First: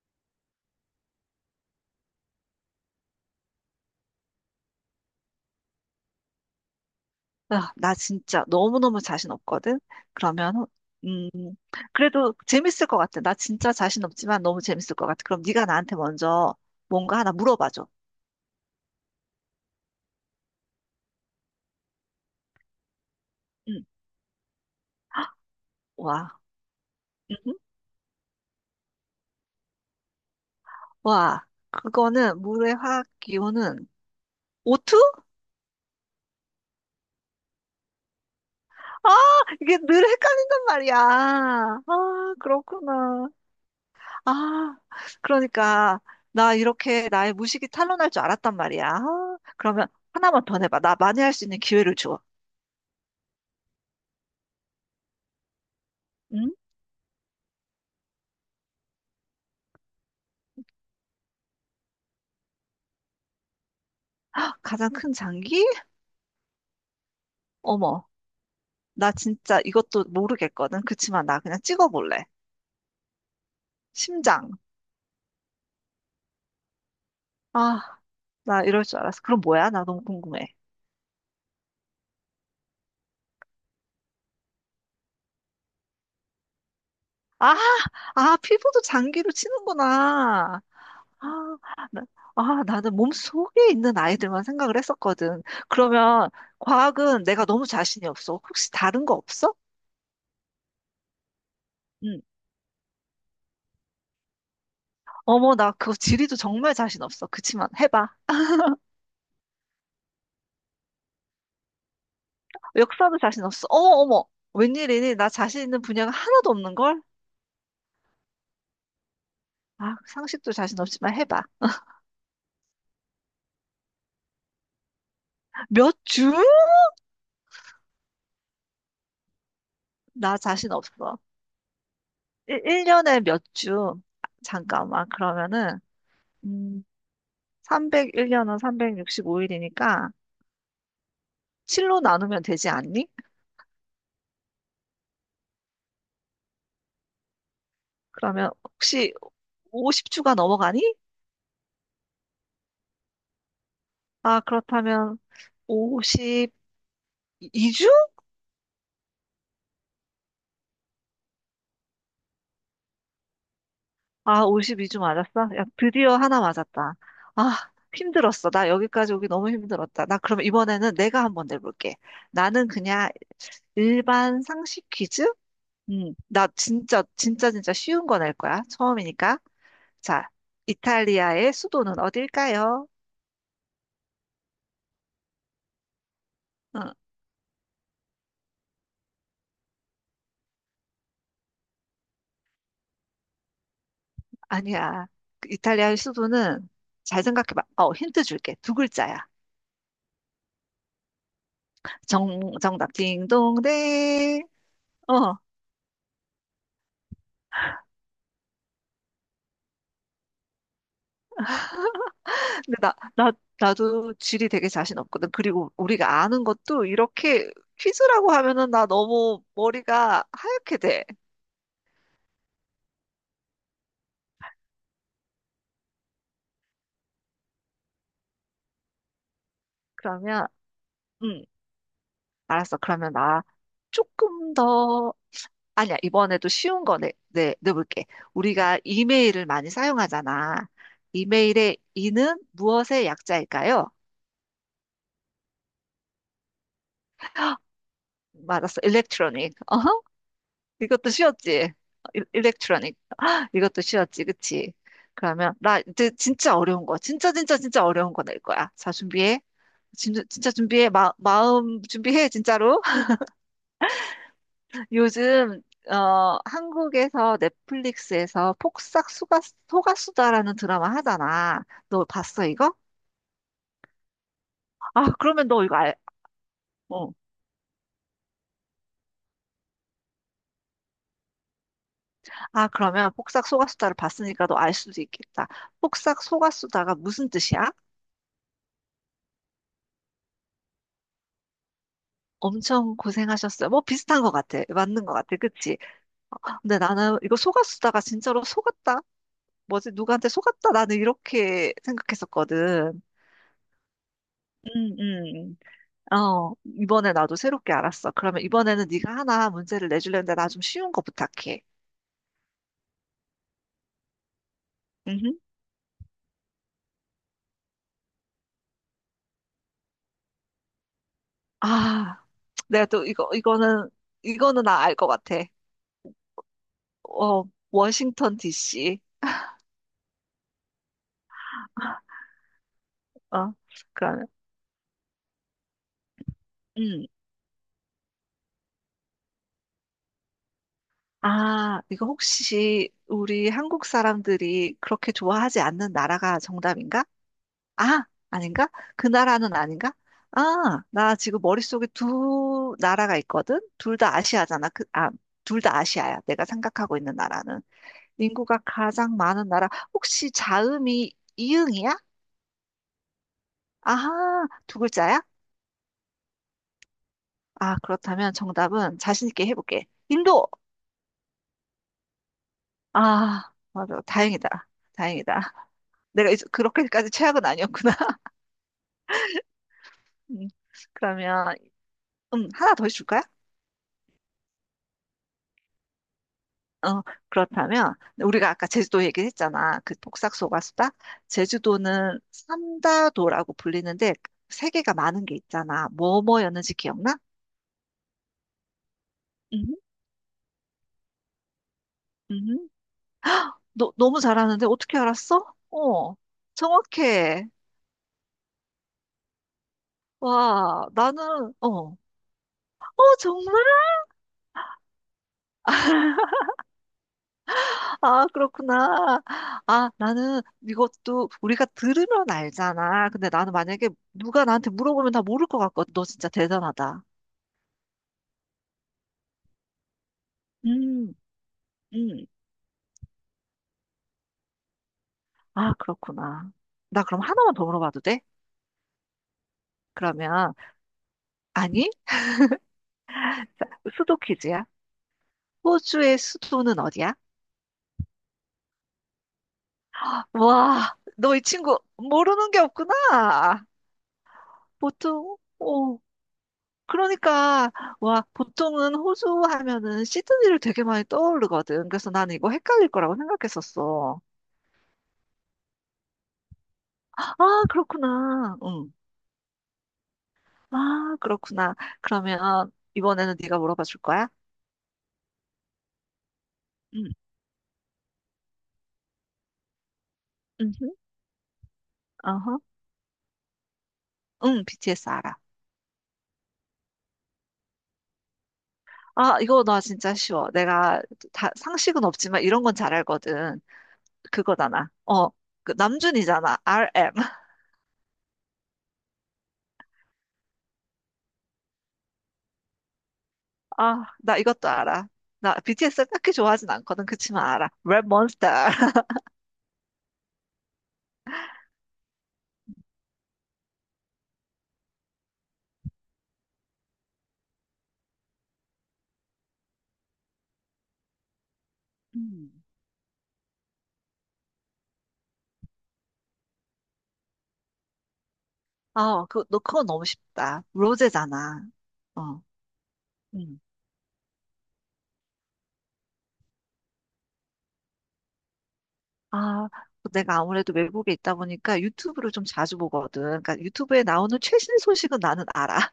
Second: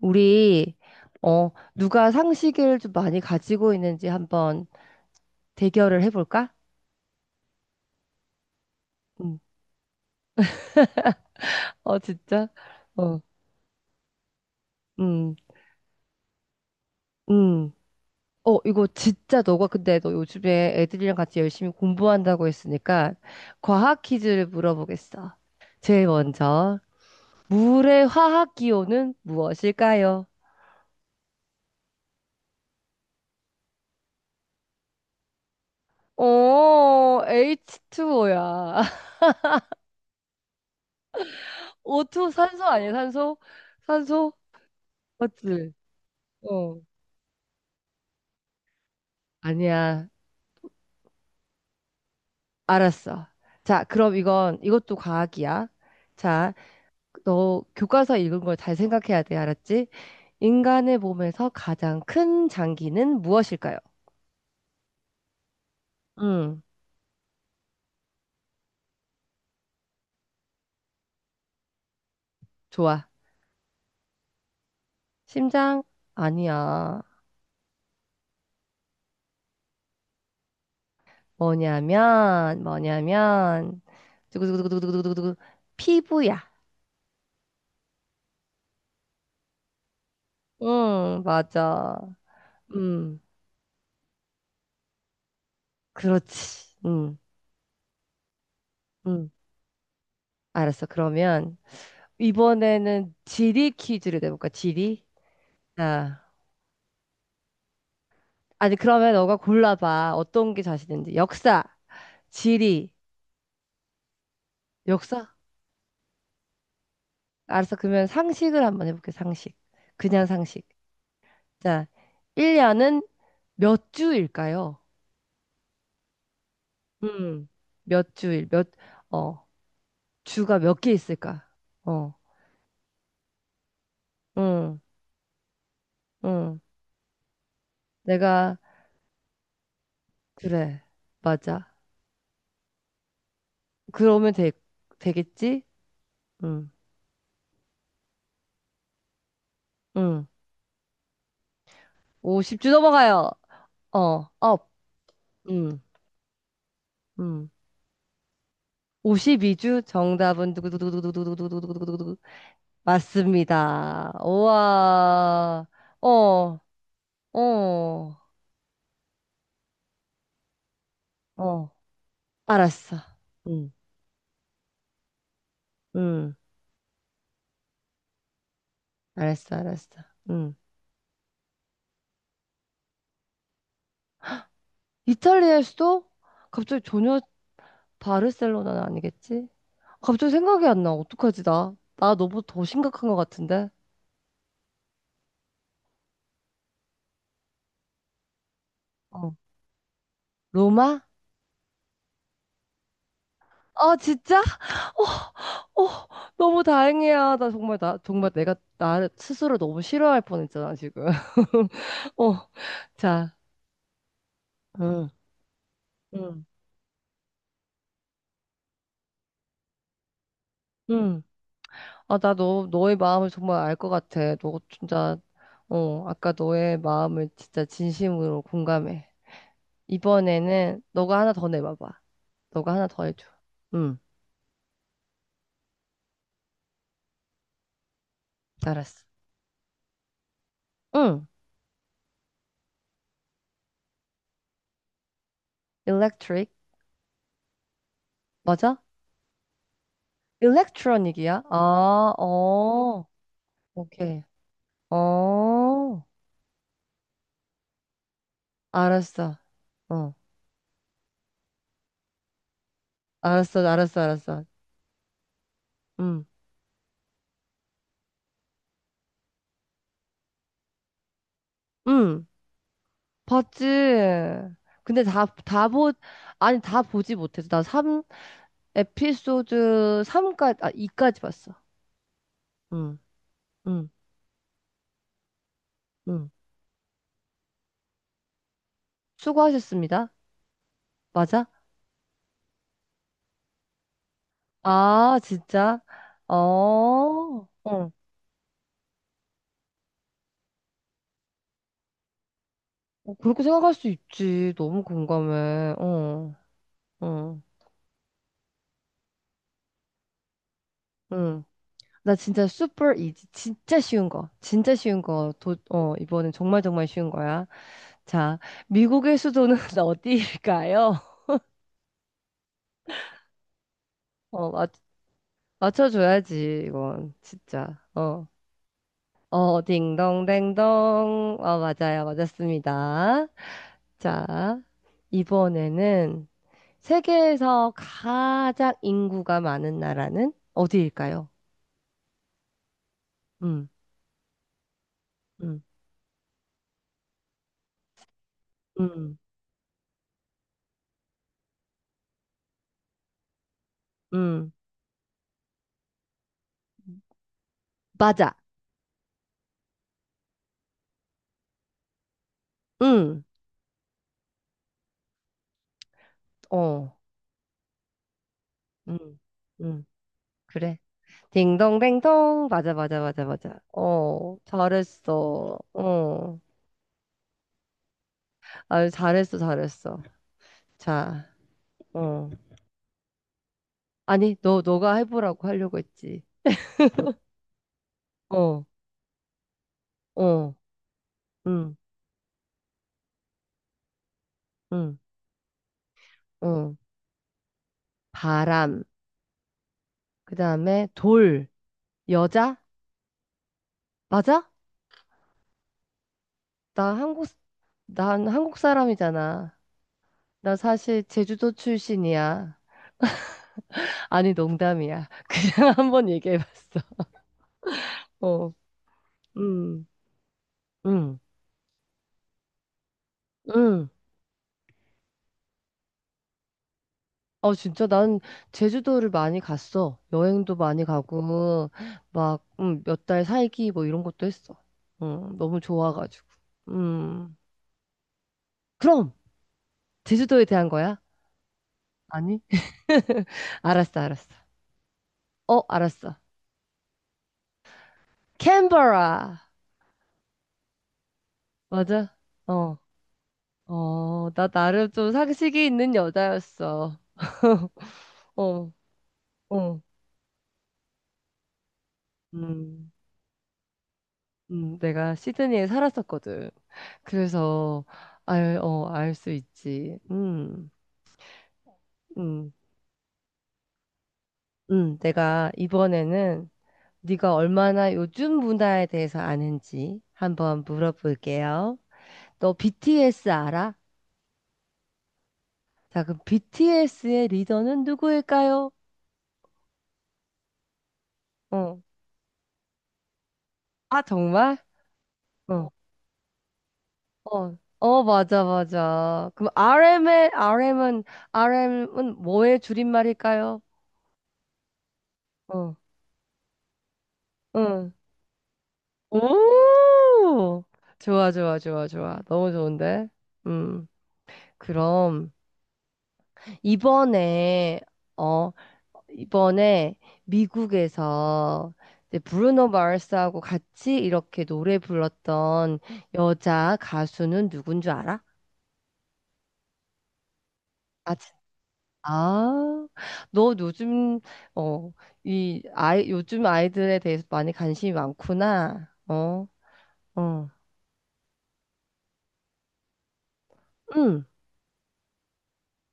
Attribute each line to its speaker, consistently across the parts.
Speaker 1: 우리 어 누가 상식을 좀 많이 가지고 있는지 한번 대결을 해볼까?
Speaker 2: 아, 나 진짜 너무너무 자신
Speaker 1: 음.
Speaker 2: 없거든? 그러면, 음,
Speaker 1: 어,
Speaker 2: 그래도
Speaker 1: 진짜?
Speaker 2: 재밌을 것
Speaker 1: 어.
Speaker 2: 같아. 나 진짜 자신 없지만 너무 재밌을 것 같아.
Speaker 1: 음.
Speaker 2: 그럼 네가 나한테 먼저 뭔가 하나
Speaker 1: 음.
Speaker 2: 물어봐줘.
Speaker 1: 어, 이거 진짜 너가 근데 너 요즘에 애들이랑 같이 열심히 공부한다고 했으니까
Speaker 2: 응,
Speaker 1: 과학 퀴즈를 물어보겠어. 제일
Speaker 2: 와,
Speaker 1: 먼저
Speaker 2: 음,
Speaker 1: 물의 화학 기호는 무엇일까요?
Speaker 2: 와, 그거는 물의 화학 기호는 O2?
Speaker 1: 어, H2O야.
Speaker 2: 아, 이게 늘 헷갈린단 말이야.
Speaker 1: O2
Speaker 2: 아,
Speaker 1: 산소 아니야?
Speaker 2: 그렇구나.
Speaker 1: 산소? 산소?
Speaker 2: 아,
Speaker 1: 맞지?
Speaker 2: 그러니까 나
Speaker 1: 어.
Speaker 2: 이렇게 나의 무식이 탄로날 줄 알았단 말이야. 아, 그러면
Speaker 1: 아니야.
Speaker 2: 하나만 더 내봐. 나 만회할 수 있는 기회를 줘.
Speaker 1: 알았어. 자, 그럼 이건, 이것도 과학이야.
Speaker 2: 응?
Speaker 1: 자, 너 교과서 읽은 걸 잘 생각해야 돼. 알았지? 인간의 몸에서 가장 큰 장기는 무엇일까요?
Speaker 2: 가장 큰 장기?
Speaker 1: 음,
Speaker 2: 어머, 나 진짜 이것도 모르겠거든. 그치만 나 그냥 찍어볼래.
Speaker 1: 좋아.
Speaker 2: 심장.
Speaker 1: 심장? 아니야.
Speaker 2: 아, 나 이럴 줄 알았어. 그럼 뭐야? 나 너무 궁금해.
Speaker 1: 뭐냐면, 두구두구두구두구두구두구, 피부야.
Speaker 2: 아, 아, 피부도 장기로 치는구나.
Speaker 1: 응,
Speaker 2: 아,
Speaker 1: 맞아.
Speaker 2: 나, 아, 나는 몸
Speaker 1: 음,
Speaker 2: 속에 있는 아이들만 생각을 했었거든. 그러면
Speaker 1: 그렇지.
Speaker 2: 과학은 내가 너무 자신이 없어. 혹시 다른 거
Speaker 1: 음.
Speaker 2: 없어?
Speaker 1: 알았어. 그러면,
Speaker 2: 응.
Speaker 1: 이번에는 지리 퀴즈를 내볼까? 지리?
Speaker 2: 어머, 나 그거
Speaker 1: 자.
Speaker 2: 지리도 정말 자신 없어. 그치만 해봐.
Speaker 1: 아니, 그러면 너가 골라봐. 어떤 게 자신 있는지. 역사, 지리,
Speaker 2: 역사도 자신 없어. 어머, 어머. 웬일이니?
Speaker 1: 역사?
Speaker 2: 나 자신 있는 분야가 하나도 없는 걸?
Speaker 1: 알았어. 그러면 상식을 한번 해볼게, 상식.
Speaker 2: 아,
Speaker 1: 그냥
Speaker 2: 상식도
Speaker 1: 상식.
Speaker 2: 자신 없지만 해봐.
Speaker 1: 자, 1년은 몇 주일까요?
Speaker 2: 몇 주?
Speaker 1: 음, 몇 주일, 몇, 어,
Speaker 2: 나
Speaker 1: 주가
Speaker 2: 자신
Speaker 1: 몇 개
Speaker 2: 없어.
Speaker 1: 있을까? 어,
Speaker 2: 일년에몇 주? 아,
Speaker 1: 응,
Speaker 2: 잠깐만. 그러면은,
Speaker 1: 응.
Speaker 2: 음,
Speaker 1: 내가,
Speaker 2: 301년은 365일이니까
Speaker 1: 그래, 맞아.
Speaker 2: 7로 나누면 되지 않니?
Speaker 1: 그러면 되겠지? 응,
Speaker 2: 그러면 혹시
Speaker 1: 응.
Speaker 2: 50주가 넘어가니?
Speaker 1: 50주 넘어가요. 어,
Speaker 2: 아,
Speaker 1: 업,
Speaker 2: 그렇다면
Speaker 1: 응,
Speaker 2: 52주?
Speaker 1: 응. 52주. 정답은 두구두구두구두구두구두구두구두구 맞습니다.
Speaker 2: 아, 52주 맞았어? 야,
Speaker 1: 우와.
Speaker 2: 드디어 하나
Speaker 1: 어,
Speaker 2: 맞았다. 아,
Speaker 1: 어,
Speaker 2: 힘들었어. 나 여기까지 오기 너무 힘들었다. 나 그럼 이번에는 내가 한번
Speaker 1: 어.
Speaker 2: 내볼게. 나는
Speaker 1: 알았어.
Speaker 2: 그냥
Speaker 1: 응,
Speaker 2: 일반 상식 퀴즈?
Speaker 1: 응.
Speaker 2: 나 진짜, 진짜, 진짜 쉬운 거 낼 거야. 처음이니까.
Speaker 1: 알았어, 알았어.
Speaker 2: 자,
Speaker 1: 응.
Speaker 2: 이탈리아의 수도는 어딜까요?
Speaker 1: 이탈리아일 수도? 갑자기
Speaker 2: 응,
Speaker 1: 전혀 바르셀로나는 아니겠지? 갑자기 생각이 안 나. 어떡하지, 나? 나 너무 더 심각한 것 같은데?
Speaker 2: 아니야. 그 이탈리아의 수도는 잘 생각해봐. 어, 힌트 줄게. 두 글자야.
Speaker 1: 어. 로마?
Speaker 2: 정답.
Speaker 1: 아, 진짜?
Speaker 2: 딩동댕. 어.
Speaker 1: 어, 어, 너무 다행이야. 나 정말 내가, 나 스스로 너무 싫어할 뻔했잖아, 지금. 어,
Speaker 2: 근데 나, 나,
Speaker 1: 자,
Speaker 2: 나도 지리 되게 자신
Speaker 1: 응,
Speaker 2: 없거든. 그리고 우리가
Speaker 1: 응,
Speaker 2: 아는 것도 이렇게 퀴즈라고 하면은 나 너무 머리가 하얗게 돼.
Speaker 1: 응. 아, 나 너의 마음을 정말 알 것 같아. 너 진짜, 어, 아까 너의 마음을 진짜 진심으로 공감해.
Speaker 2: 그러면,
Speaker 1: 이번에는 너가 하나
Speaker 2: 응,
Speaker 1: 더 내봐봐. 너가
Speaker 2: 알았어.
Speaker 1: 하나 더
Speaker 2: 그러면
Speaker 1: 해줘.
Speaker 2: 나
Speaker 1: 응,
Speaker 2: 조금 더, 아니야. 이번에도 쉬운 거 내볼게. 우리가
Speaker 1: 알았어.
Speaker 2: 이메일을 많이 사용하잖아.
Speaker 1: 응,
Speaker 2: 이메일의 이는 무엇의 약자일까요?
Speaker 1: electric.
Speaker 2: 맞았어.
Speaker 1: 맞아?
Speaker 2: 일렉트로닉. 어허? 이것도
Speaker 1: electronic이야?
Speaker 2: 쉬웠지?
Speaker 1: 아,
Speaker 2: 일렉트로닉.
Speaker 1: 어,
Speaker 2: 이것도
Speaker 1: 오케이.
Speaker 2: 쉬웠지, 그치? 그러면, 나
Speaker 1: 어,
Speaker 2: 이제 진짜 어려운 거. 진짜, 진짜, 진짜 어려운 거 낼 거야. 자,
Speaker 1: 알았어.
Speaker 2: 준비해.
Speaker 1: 어,
Speaker 2: 진짜, 진짜 준비해. 마음 준비해, 진짜로.
Speaker 1: 알았어.
Speaker 2: 요즘,
Speaker 1: 응,
Speaker 2: 어, 한국에서 넷플릭스에서 폭삭 소가수다라는 드라마 하잖아. 너
Speaker 1: 응,
Speaker 2: 봤어, 이거?
Speaker 1: 봤지. 근데
Speaker 2: 아,
Speaker 1: 다,
Speaker 2: 그러면 너
Speaker 1: 다
Speaker 2: 이거
Speaker 1: 보,
Speaker 2: 알,
Speaker 1: 아니, 다
Speaker 2: 어.
Speaker 1: 보지 못해서. 나 삼 에피소드 삼까지 아, 2까지 봤어.
Speaker 2: 아,
Speaker 1: 응,
Speaker 2: 그러면 폭삭
Speaker 1: 응,
Speaker 2: 소가수다를 봤으니까 너 알 수도 있겠다. 폭삭
Speaker 1: 응.
Speaker 2: 소가수다가 무슨 뜻이야?
Speaker 1: 수고하셨습니다. 맞아?
Speaker 2: 엄청 고생하셨어요. 뭐 비슷한 것 같아. 맞는 것
Speaker 1: 아,
Speaker 2: 같아. 그치?
Speaker 1: 진짜? 어,
Speaker 2: 근데 나는 이거
Speaker 1: 어.
Speaker 2: 속았다가 진짜로 속았다? 뭐지? 누구한테 속았다? 나는 이렇게 생각했었거든.
Speaker 1: 어, 그렇게 생각할 수 있지. 너무
Speaker 2: 음,
Speaker 1: 공감해.
Speaker 2: 음.
Speaker 1: 어,
Speaker 2: 어, 이번에 나도
Speaker 1: 어,
Speaker 2: 새롭게 알았어. 그러면 이번에는 네가 하나 문제를 내주려는데 나 좀 쉬운 거
Speaker 1: 응.
Speaker 2: 부탁해.
Speaker 1: 나 진짜 super easy. 진짜 쉬운 거. 진짜 쉬운 거.
Speaker 2: 음
Speaker 1: 이번엔 정말 정말 쉬운 거야. 자, 미국의 수도는 어디일까요?
Speaker 2: 아, 내가 또 이거, 이거는,
Speaker 1: 어,
Speaker 2: 이거는 나 알 것 같아.
Speaker 1: 맞춰줘야지, 이건.
Speaker 2: 어,
Speaker 1: 진짜. 어.
Speaker 2: 워싱턴 DC.
Speaker 1: 어, 딩동댕동. 어, 맞아요. 맞았습니다.
Speaker 2: 어, 그러면.
Speaker 1: 자, 이번에는
Speaker 2: 음.
Speaker 1: 세계에서 가장 인구가 많은 나라는 어디일까요?
Speaker 2: 아, 이거 혹시 우리
Speaker 1: 음,
Speaker 2: 한국 사람들이 그렇게 좋아하지
Speaker 1: 음,
Speaker 2: 않는 나라가 정답인가? 아, 아닌가? 그
Speaker 1: 음,
Speaker 2: 나라는 아닌가? 아, 나 지금 머릿속에 두 나라가 있거든? 둘 다
Speaker 1: 음.
Speaker 2: 아시아잖아. 둘 다 아시아야. 내가 생각하고 있는 나라는.
Speaker 1: 맞아.
Speaker 2: 인구가 가장 많은 나라. 혹시 자음이 이응이야?
Speaker 1: 음,
Speaker 2: 아하, 두 글자야?
Speaker 1: 어,
Speaker 2: 아, 그렇다면 정답은
Speaker 1: 음,
Speaker 2: 자신 있게
Speaker 1: 음.
Speaker 2: 해볼게. 인도!
Speaker 1: 그래. 딩동댕동. 맞아, 맞아, 맞아,
Speaker 2: 아,
Speaker 1: 맞아.
Speaker 2: 맞아.
Speaker 1: 어,
Speaker 2: 다행이다. 다행이다.
Speaker 1: 잘했어.
Speaker 2: 내가
Speaker 1: 어,
Speaker 2: 이제 그렇게까지 최악은 아니었구나.
Speaker 1: 아, 잘했어, 잘했어.
Speaker 2: 음,
Speaker 1: 자,
Speaker 2: 그러면,
Speaker 1: 어.
Speaker 2: 하나 더 해줄까?
Speaker 1: 아니, 너가 해보라고 하려고 했지.
Speaker 2: 어, 그렇다면 우리가
Speaker 1: 어,
Speaker 2: 아까 제주도 얘기했잖아. 그
Speaker 1: 어,
Speaker 2: 폭삭소가수다.
Speaker 1: 응,
Speaker 2: 제주도는 삼다도라고 불리는데 세계가
Speaker 1: 응,
Speaker 2: 많은 게 있잖아. 뭐뭐였는지
Speaker 1: 응.
Speaker 2: 기억나?
Speaker 1: 바람.
Speaker 2: 음,
Speaker 1: 그 다음에 돌. 여자?
Speaker 2: 음. 너무
Speaker 1: 맞아?
Speaker 2: 잘하는데 어떻게 알았어? 어,
Speaker 1: 나 한국,
Speaker 2: 정확해.
Speaker 1: 난 한국 사람이잖아. 나
Speaker 2: 와,
Speaker 1: 사실
Speaker 2: 나는
Speaker 1: 제주도
Speaker 2: 어, 어
Speaker 1: 출신이야.
Speaker 2: 정말?
Speaker 1: 아니, 농담이야. 그냥 한번 얘기해봤어.
Speaker 2: 아,
Speaker 1: 어,
Speaker 2: 그렇구나.
Speaker 1: 응,
Speaker 2: 아, 나는
Speaker 1: 응,
Speaker 2: 이것도 우리가 들으면 알잖아. 근데 나는
Speaker 1: 응.
Speaker 2: 만약에 누가 나한테 물어보면 다 모를 것 같거든. 너 진짜 대단하다.
Speaker 1: 어, 진짜 난 제주도를 많이 갔어. 여행도 많이
Speaker 2: 음,
Speaker 1: 가고,
Speaker 2: 음.
Speaker 1: 막, 몇 달 살기 뭐 이런 것도 했어. 너무
Speaker 2: 아,
Speaker 1: 좋아가지고.
Speaker 2: 그렇구나. 나 그럼
Speaker 1: 음,
Speaker 2: 하나만 더 물어봐도 돼?
Speaker 1: 그럼, 제주도에
Speaker 2: 그러면,
Speaker 1: 대한 거야?
Speaker 2: 아니,
Speaker 1: 아니? 알았어,
Speaker 2: 수도
Speaker 1: 알았어.
Speaker 2: 퀴즈야.
Speaker 1: 어, 알았어.
Speaker 2: 호주의 수도는 어디야?
Speaker 1: 캔버라.
Speaker 2: 와, 너 이 친구
Speaker 1: 맞아?
Speaker 2: 모르는 게
Speaker 1: 어,
Speaker 2: 없구나.
Speaker 1: 어, 나 나름 좀 상식이 있는
Speaker 2: 오,
Speaker 1: 여자였어.
Speaker 2: 그러니까, 와,
Speaker 1: 어,
Speaker 2: 보통은 호주
Speaker 1: 어,
Speaker 2: 하면은 시드니를 되게 많이 떠오르거든. 그래서 나는 이거 헷갈릴
Speaker 1: 음,
Speaker 2: 거라고 생각했었어.
Speaker 1: 내가 시드니에 살았었거든.
Speaker 2: 아,
Speaker 1: 그래서,
Speaker 2: 그렇구나. 응.
Speaker 1: 알 수 있지. 음.
Speaker 2: 아, 그렇구나.
Speaker 1: 음,
Speaker 2: 그러면 이번에는 네가 물어봐 줄 거야?
Speaker 1: 내가 이번에는
Speaker 2: 응.
Speaker 1: 네가 얼마나 요즘 문화에 대해서 아는지 한번
Speaker 2: 응
Speaker 1: 물어볼게요. 너
Speaker 2: 어허.
Speaker 1: BTS 알아?
Speaker 2: 응, BTS 알아.
Speaker 1: 자, 그럼 BTS의 리더는 누구일까요?
Speaker 2: 아, 이거 나 진짜 쉬워. 내가 다,
Speaker 1: 어.
Speaker 2: 상식은 없지만 이런 건 잘 알거든.
Speaker 1: 아, 정말?
Speaker 2: 그거잖아. 어,
Speaker 1: 어.
Speaker 2: 그 남준이잖아. RM.
Speaker 1: 어, 어, 맞아, 맞아. 그럼 RM은 뭐의 줄임말일까요?
Speaker 2: 아, 나 이것도 알아. 나
Speaker 1: 어,
Speaker 2: BTS를 딱히 좋아하진 않거든. 그치만 알아.
Speaker 1: 응.
Speaker 2: 레몬스터.
Speaker 1: 오! 좋아, 좋아, 좋아, 좋아. 너무 좋은데? 음, 그럼. 이번에 어 이번에 미국에서 이제
Speaker 2: 음.
Speaker 1: 브루노 마르스하고 같이 이렇게 노래 불렀던 여자 가수는 누군 줄 알아?
Speaker 2: 아, 너 그건 너무 쉽다.
Speaker 1: 아, 진-
Speaker 2: 로제잖아. 어,
Speaker 1: 아, 너
Speaker 2: 음.
Speaker 1: 요즘 어, 이 아이 요즘 아이들에 대해서 많이 관심이 많구나. 어,
Speaker 2: 아, 내가
Speaker 1: 어,
Speaker 2: 아무래도 외국에 있다 보니까 유튜브를 좀 자주 보거든. 그러니까 유튜브에
Speaker 1: 응.
Speaker 2: 나오는 최신 소식은 나는 알아.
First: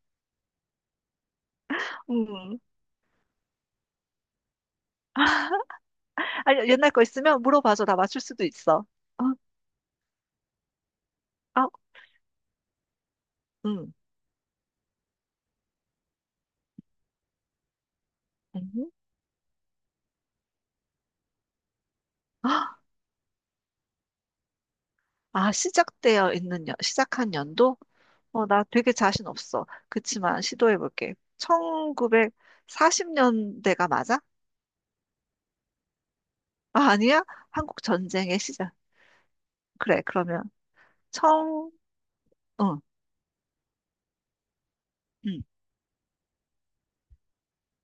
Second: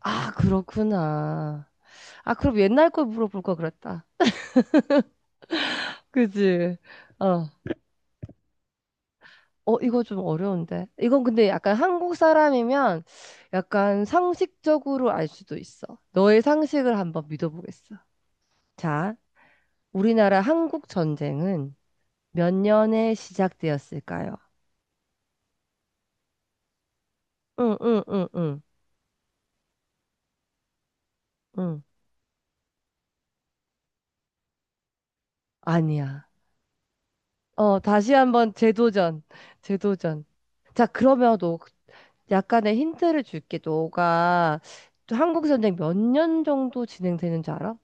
Speaker 1: 아, 그렇구나. 아, 그럼
Speaker 2: 음.
Speaker 1: 옛날 걸 물어볼 걸 그랬다.
Speaker 2: 아니,
Speaker 1: 그지?
Speaker 2: 옛날 거 있으면
Speaker 1: 어,
Speaker 2: 물어봐줘. 나 맞출 수도 있어. 어?
Speaker 1: 어, 이거 좀 어려운데. 이건 근데
Speaker 2: 아,
Speaker 1: 약간 한국 사람이면
Speaker 2: 응.
Speaker 1: 약간 상식적으로 알 수도 있어. 너의 상식을 한번 믿어보겠어.
Speaker 2: 응?
Speaker 1: 자, 우리나라 한국 전쟁은 몇
Speaker 2: 아,
Speaker 1: 년에 시작되었을까요?
Speaker 2: 아, 시작한
Speaker 1: 응,
Speaker 2: 연도?
Speaker 1: 응, 응,
Speaker 2: 어,
Speaker 1: 응,
Speaker 2: 나 되게 자신 없어. 그치만 시도해볼게.
Speaker 1: 응.
Speaker 2: 1940년대가 맞아?
Speaker 1: 아니야.
Speaker 2: 아, 아니야?
Speaker 1: 어,
Speaker 2: 한국
Speaker 1: 다시
Speaker 2: 전쟁의
Speaker 1: 한번
Speaker 2: 시작.
Speaker 1: 재도전.
Speaker 2: 그래,
Speaker 1: 재도전.
Speaker 2: 그러면.
Speaker 1: 자, 그러면 너
Speaker 2: 청,
Speaker 1: 약간의
Speaker 2: 응,
Speaker 1: 힌트를 줄게. 너가
Speaker 2: 응.
Speaker 1: 한국 전쟁 몇 년 정도 진행되는지 알아?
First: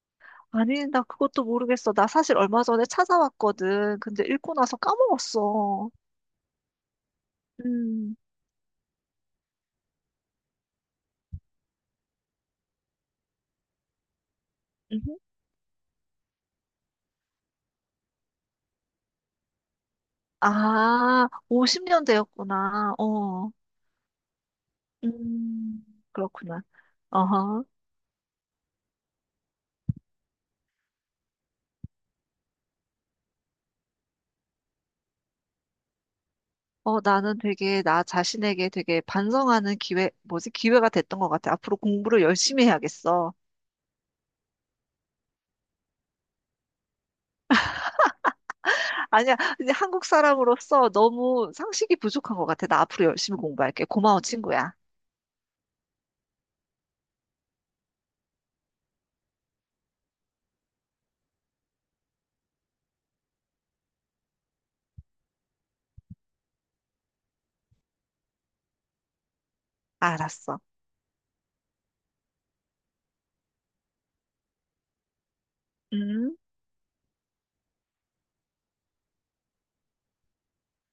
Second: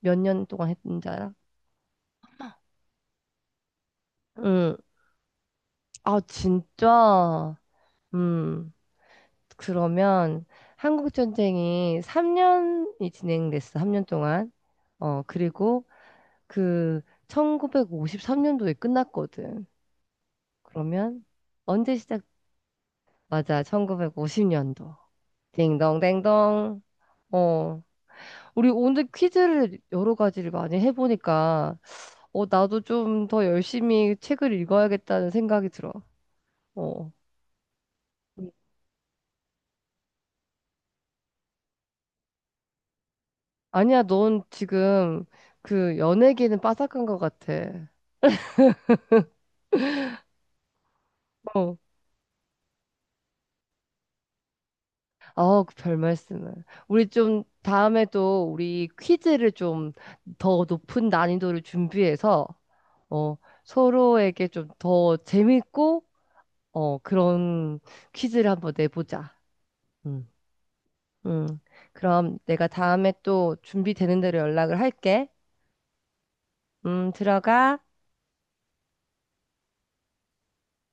Speaker 1: 몇 년 동안
Speaker 2: 아니, 나
Speaker 1: 했는지 알아?
Speaker 2: 그것도 모르겠어. 나 사실 얼마 전에 찾아왔거든. 근데 읽고
Speaker 1: 응,
Speaker 2: 나서 까먹었어.
Speaker 1: 아, 진짜?
Speaker 2: 음,
Speaker 1: 음, 그러면 한국전쟁이 3년이 진행됐어, 3년 동안.
Speaker 2: 음흠.
Speaker 1: 어, 그리고 그 1953년도에 끝났거든. 그러면
Speaker 2: 아,
Speaker 1: 언제 시작?
Speaker 2: 50년대였구나. 어,
Speaker 1: 맞아, 1950년도.
Speaker 2: 음, 그렇구나.
Speaker 1: 딩동댕동.
Speaker 2: 어허
Speaker 1: 어, 우리 오늘 퀴즈를 여러 가지를 많이 해보니까, 어, 나도 좀 더 열심히 책을 읽어야겠다는 생각이 들어. 어.
Speaker 2: 나는 되게 나 자신에게 되게 반성하는 기회, 뭐지, 기회가 됐던 것 같아. 앞으로 공부를 열심히 해야겠어.
Speaker 1: 아니야, 넌 지금 그 연예계는 빠삭한 것 같아.
Speaker 2: 아니야, 근데 한국 사람으로서 너무
Speaker 1: 어.
Speaker 2: 상식이 부족한 것 같아. 나 앞으로 열심히 공부할게. 고마워, 친구야.
Speaker 1: 아, 그 별 말씀을. 우리 좀 다음에 또 우리 퀴즈를 좀 더 높은 난이도를 준비해서 어, 서로에게 좀 더 재밌고 어, 그런 퀴즈를 한번 내보자. 음.
Speaker 2: 알았어.
Speaker 1: 음. 그럼 내가 다음에 또 준비되는 대로 연락을 할게.
Speaker 2: 음.
Speaker 1: 들어가.